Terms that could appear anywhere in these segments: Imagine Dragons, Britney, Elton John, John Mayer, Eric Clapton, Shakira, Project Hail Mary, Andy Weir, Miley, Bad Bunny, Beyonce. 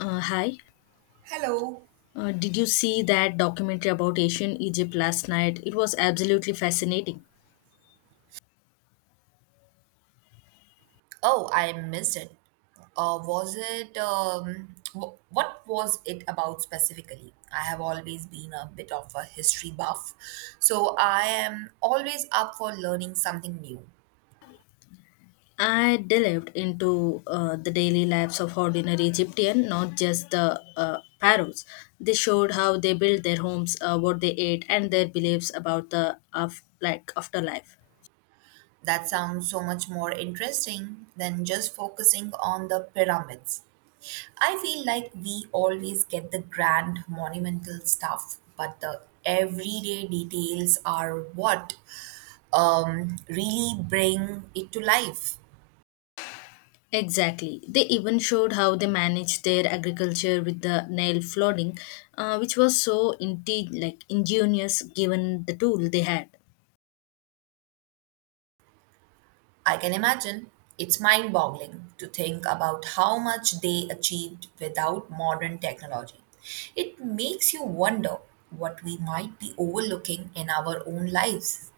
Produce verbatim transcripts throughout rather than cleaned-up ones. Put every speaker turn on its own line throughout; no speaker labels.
Uh, hi.
Hello.
Uh, did you see that documentary about ancient Egypt last night? It was absolutely fascinating.
Oh, I missed it. Uh, was it, um, w- what was it about specifically? I have always been a bit of a history buff, so I am always up for learning something new.
I delved into uh, the daily lives of ordinary Egyptian, not just the uh, pharaohs. They showed how they built their homes, uh, what they ate, and their beliefs about the of like afterlife.
That sounds so much more interesting than just focusing on the pyramids. I feel like we always get the grand monumental stuff, but the everyday details are what um, really bring it to life.
Exactly. They even showed how they managed their agriculture with the Nile flooding, uh, which was so indeed like ingenious given the tool they had.
I can imagine. It's mind boggling to think about how much they achieved without modern technology. It makes you wonder what we might be overlooking in our own lives.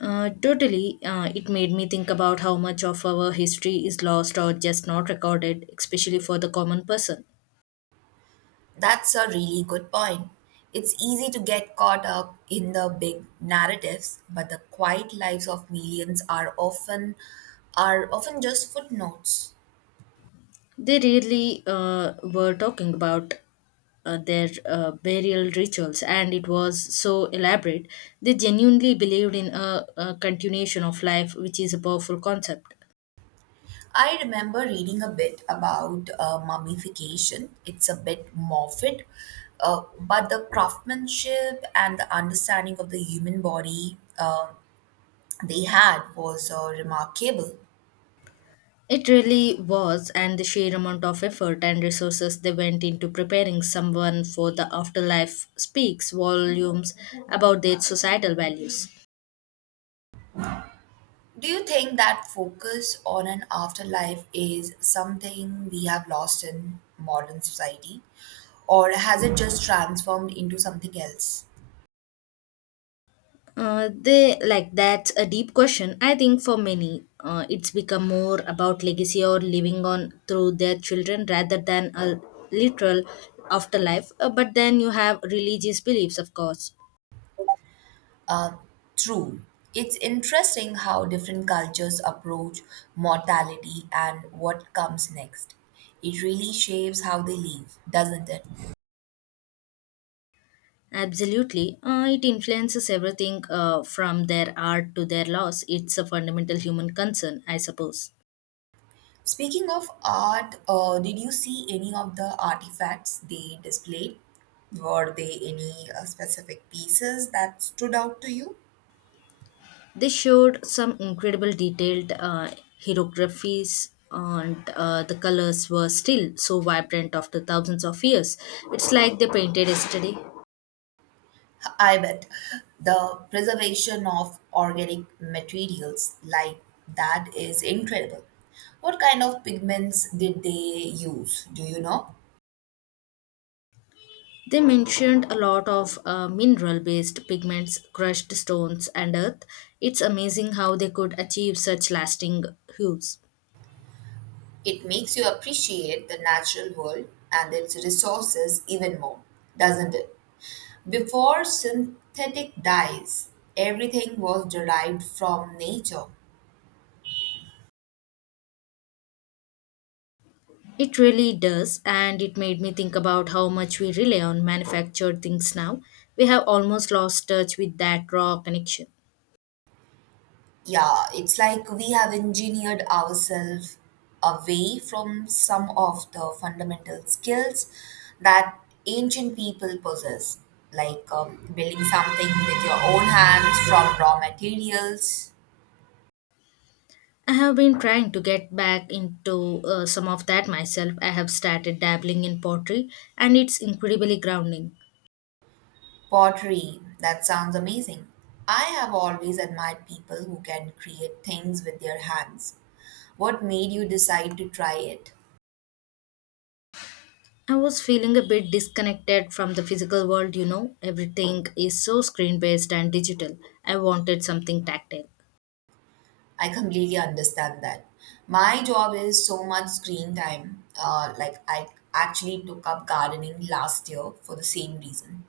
Uh, totally. Uh, it made me think about how much of our history is lost or just not recorded, especially for the common person.
That's a really good point. It's easy to get caught up in the big narratives, but the quiet lives of millions are often are often just footnotes.
They really uh, were talking about uh, their uh, burial rituals, and it was so elaborate. They genuinely believed in a, a continuation of life, which is a powerful concept.
I remember reading a bit about uh, mummification. It's a bit morbid, uh, but the craftsmanship and the understanding of the human body uh, they had was uh, remarkable.
It really was, and the sheer amount of effort and resources they went into preparing someone for the afterlife speaks volumes about their societal values.
Do you think that focus on an afterlife is something we have lost in modern society, or has it just transformed into something else?
Uh, they like that's a deep question. I think for many, uh, it's become more about legacy or living on through their children rather than a literal afterlife. Uh, but then you have religious beliefs, of course.
True. It's interesting how different cultures approach mortality and what comes next. It really shapes how they live, doesn't it?
Absolutely, uh, it influences everything uh, from their art to their loss. It's a fundamental human concern, I suppose.
Speaking of art, uh, did you see any of the artifacts they displayed? Were they any uh, specific pieces that stood out to you?
They showed some incredible detailed uh, hieroglyphs, and uh, the colors were still so vibrant after thousands of years. It's like they painted yesterday.
I bet the preservation of organic materials like that is incredible. What kind of pigments did they use? Do you know?
They mentioned a lot of uh, mineral based pigments, crushed stones, and earth. It's amazing how they could achieve such lasting hues.
It makes you appreciate the natural world and its resources even more, doesn't it? Before synthetic dyes, everything was derived from nature.
It really does, and it made me think about how much we rely on manufactured things now. We have almost lost touch with that raw connection.
Yeah, it's like we have engineered ourselves away from some of the fundamental skills that ancient people possess, like um, building something with your own hands from raw materials,
I have been trying to get back into uh, some of that myself. I have started dabbling in pottery and it's incredibly grounding.
pottery. That sounds amazing. I have always admired people who can create things with their hands. What made you decide to try it?
I was feeling a bit disconnected from the physical world, you know. Everything is so screen based and digital. I wanted something tactile.
I completely understand that. My job is so much screen time. Uh, like I actually took up gardening last year for the same reason.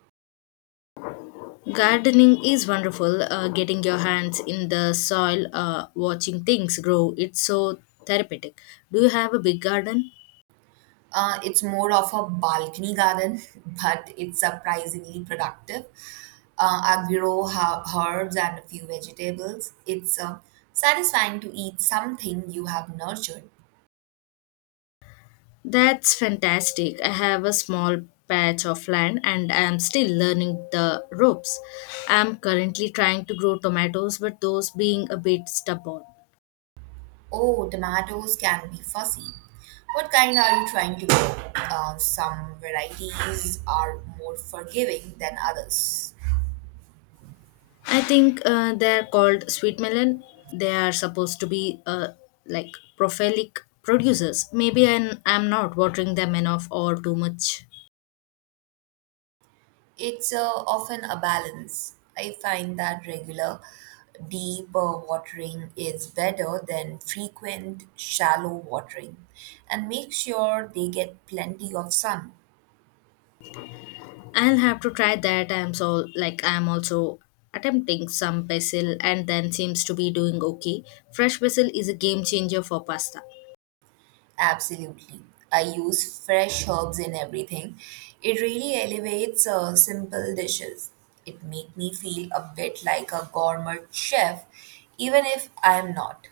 Gardening is wonderful, uh, getting your hands in the soil, uh, watching things grow. It's so therapeutic. Do you have a big garden?
Uh, it's more of a balcony garden, but it's surprisingly productive. Uh, I grow ha- herbs and a few vegetables. It's uh, satisfying to eat something you have nurtured.
That's fantastic. I have a small patch of land and I am still learning the ropes. I am currently trying to grow tomatoes, but those being a bit stubborn.
Oh, tomatoes can be fussy. What kind are you trying to grow? Uh, some varieties are more forgiving than others.
I think uh, they are called sweet melon. They are supposed to be uh, like prolific producers. Maybe I'm, I'm not watering them enough or too much.
It's uh, often a balance. I find that regular, deep uh, watering is better than frequent, shallow watering and make sure they get plenty of sun.
I'll have to try that. I'm so like I'm also attempting some basil and then seems to be doing okay. Fresh basil is a game changer for pasta.
Absolutely. I use fresh herbs in everything. It really elevates uh, simple dishes. It makes me feel a bit like a gourmet chef, even if I am not.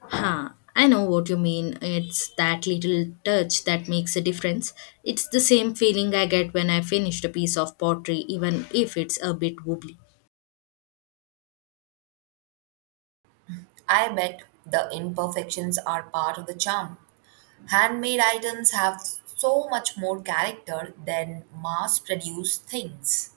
Huh, I know what you mean. It's that little touch that makes a difference. It's the same feeling I get when I finished a piece of pottery, even if it's a bit wobbly.
I bet the imperfections are part of the charm. Handmade items have so much more character than mass produced things.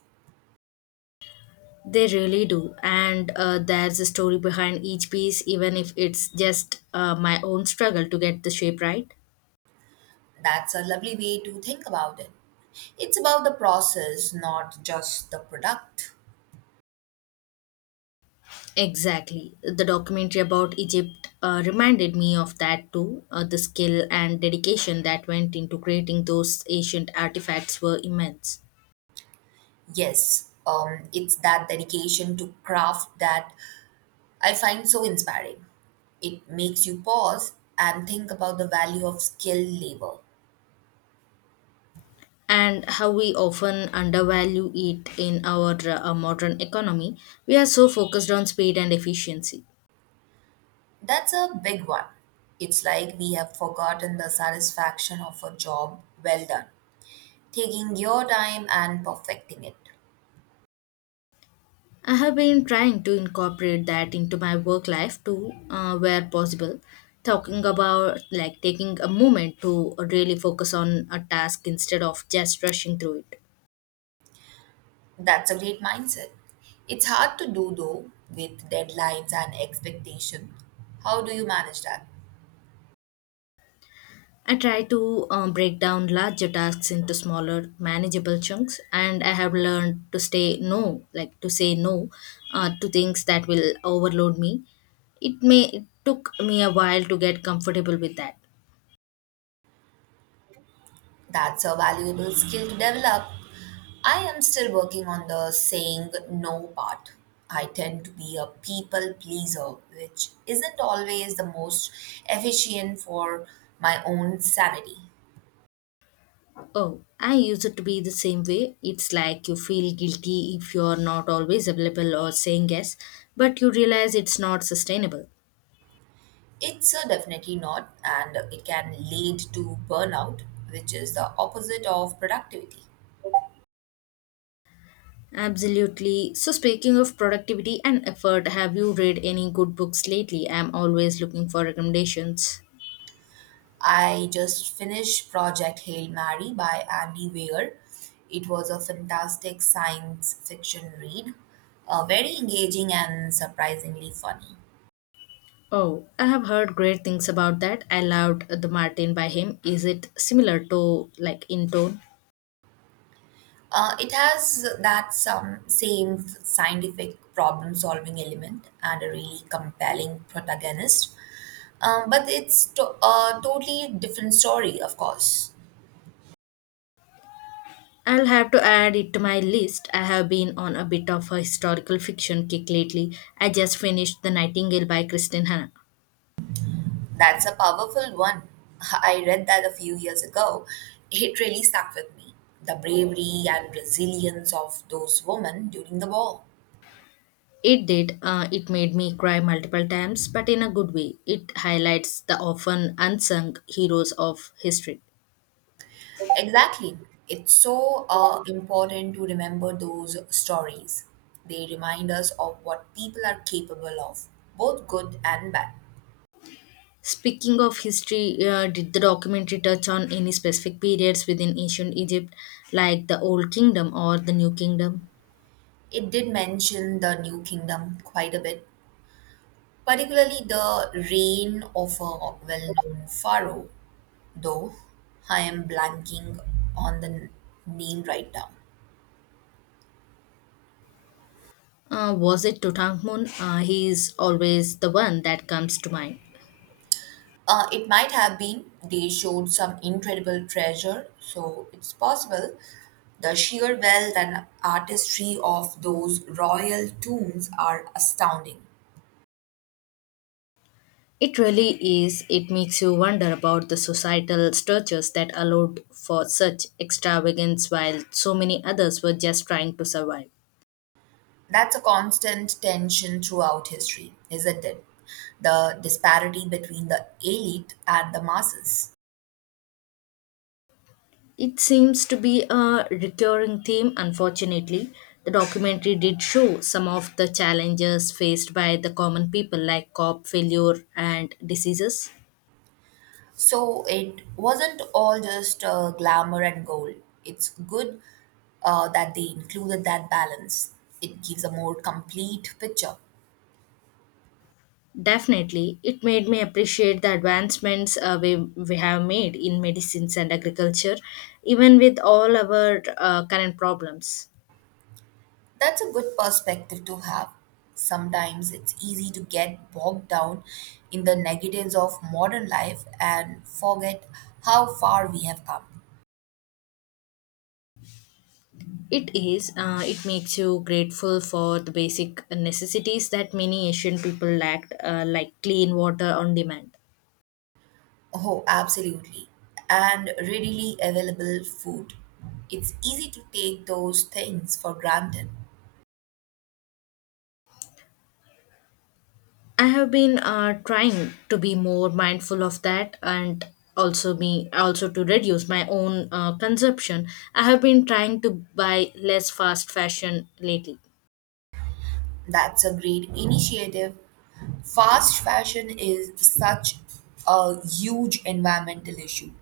They really do, and uh, there's a story behind each piece, even if it's just uh, my own struggle to get the shape right.
That's a lovely way to think about it. It's about the process, not just the product.
Exactly. The documentary about Egypt uh, reminded me of that too. Uh, the skill and dedication that went into creating those ancient artifacts were immense.
Yes, um, it's that dedication to craft that I find so inspiring. It makes you pause and think about the value of skilled labor.
And how we often undervalue it in our uh, modern economy. We are so focused on speed and efficiency.
That's a big one. It's like we have forgotten the satisfaction of a job well done, taking your time and perfecting it.
I have been trying to incorporate that into my work life too, uh, where possible. Talking about like taking a moment to really focus on a task instead of just rushing through it.
That's a great mindset. It's hard to do though with deadlines and expectation. How do you manage that?
I try to um, break down larger tasks into smaller, manageable chunks, and I have learned to stay no, like to say no uh, to things that will overload me. It may it took me a while to get comfortable with that.
That's a valuable skill to develop. I am still working on the saying no part. I tend to be a people pleaser, which isn't always the most efficient for my own sanity.
Oh, I used it to be the same way. It's like you feel guilty if you're not always available or saying yes, but you realize it's not sustainable.
It's a definitely not, and it can lead to burnout, which is the opposite of productivity.
Absolutely. So, speaking of productivity and effort, have you read any good books lately? I'm always looking for recommendations.
I just finished Project Hail Mary by Andy Weir. It was a fantastic science fiction read, uh, very engaging and surprisingly funny.
Oh, I have heard great things about that. I loved The Martin by him. Is it similar to, like, in tone?
Uh, it has that some same scientific problem solving element and a really compelling protagonist, um, but it's to- a totally different story, of course.
I'll have to add it to my list. I have been on a bit of a historical fiction kick lately. I just finished The Nightingale by Kristen Hanna.
That's a powerful one. I read that a few years ago. It really stuck with me. The bravery and resilience of those women during the war.
It did. Uh, it made me cry multiple times, but in a good way. It highlights the often unsung heroes of history.
Exactly. It's so uh, important to remember those stories. They remind us of what people are capable of, both good and bad.
Speaking of history, uh, did the documentary touch on any specific periods within ancient Egypt, like the Old Kingdom or the New Kingdom?
It did mention the New Kingdom quite a bit, particularly the reign of a well known pharaoh, though I am blanking on the n- name right now.
Uh, was it Tutankhamun? Uh, he is always the one that comes to mind.
Uh, it might have been, they showed some incredible treasure, so it's possible the sheer wealth and artistry of those royal tombs are astounding.
It really is. It makes you wonder about the societal structures that allowed for such extravagance while so many others were just trying to survive.
That's a constant tension throughout history, isn't it? The disparity between the elite and the masses.
It seems to be a recurring theme, unfortunately. The documentary did show some of the challenges faced by the common people, like crop failure and diseases.
So it wasn't all just uh, glamour and gold. It's good uh, that they included that balance. It gives a more complete picture.
Definitely, it made me appreciate the advancements uh, we, we have made in medicines and agriculture, even with all our uh, current problems.
That's a good perspective to have. Sometimes it's easy to get bogged down in the negatives of modern life and forget how far we have come.
It is, uh, it makes you grateful for the basic necessities that many Asian people lacked, uh, like clean water on demand.
Oh, absolutely. And readily available food. It's easy to take those things for granted.
I have been uh, trying to be more mindful of that and also be also to reduce my own uh, consumption. I have been trying to buy less fast fashion lately.
That's a great initiative. Fast fashion is such a huge environmental issue.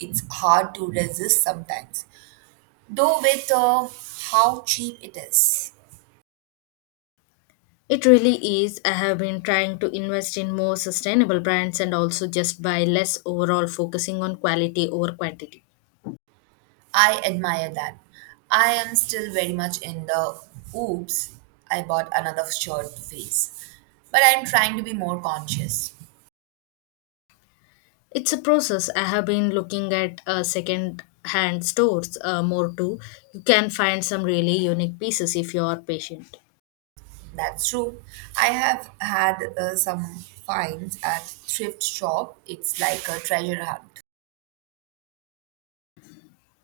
It's hard to resist sometimes, though, with uh, how cheap it is.
It really is. I have been trying to invest in more sustainable brands and also just buy less overall, focusing on quality over quantity.
I admire that. I am still very much in the oops, I bought another shirt phase. But I'm trying to be more conscious.
It's a process. I have been looking at uh, second hand stores uh, more too. You can find some really unique pieces if you are patient.
That's true. I have had uh, some finds at thrift shop. It's like a treasure hunt.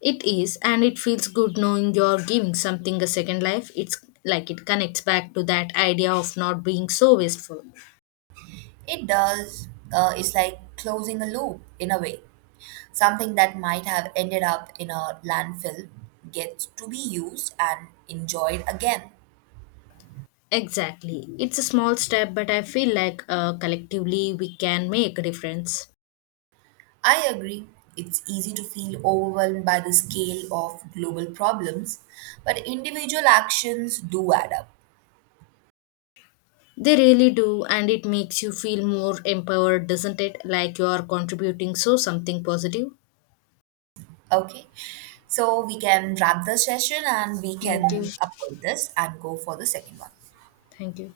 It is, and it feels good knowing you're giving something a second life. It's like it connects back to that idea of not being so wasteful.
It does. Uh, it's like closing a loop in a way. Something that might have ended up in a landfill gets to be used and enjoyed again.
Exactly. It's a small step, but I feel like uh, collectively we can make a difference.
I agree. It's easy to feel overwhelmed by the scale of global problems, but individual actions do add up.
They really do, and it makes you feel more empowered, doesn't it? Like you are contributing so something positive.
Okay, so we can wrap the session and we
Thank you.
can upload this and go for the second one.
Thank you.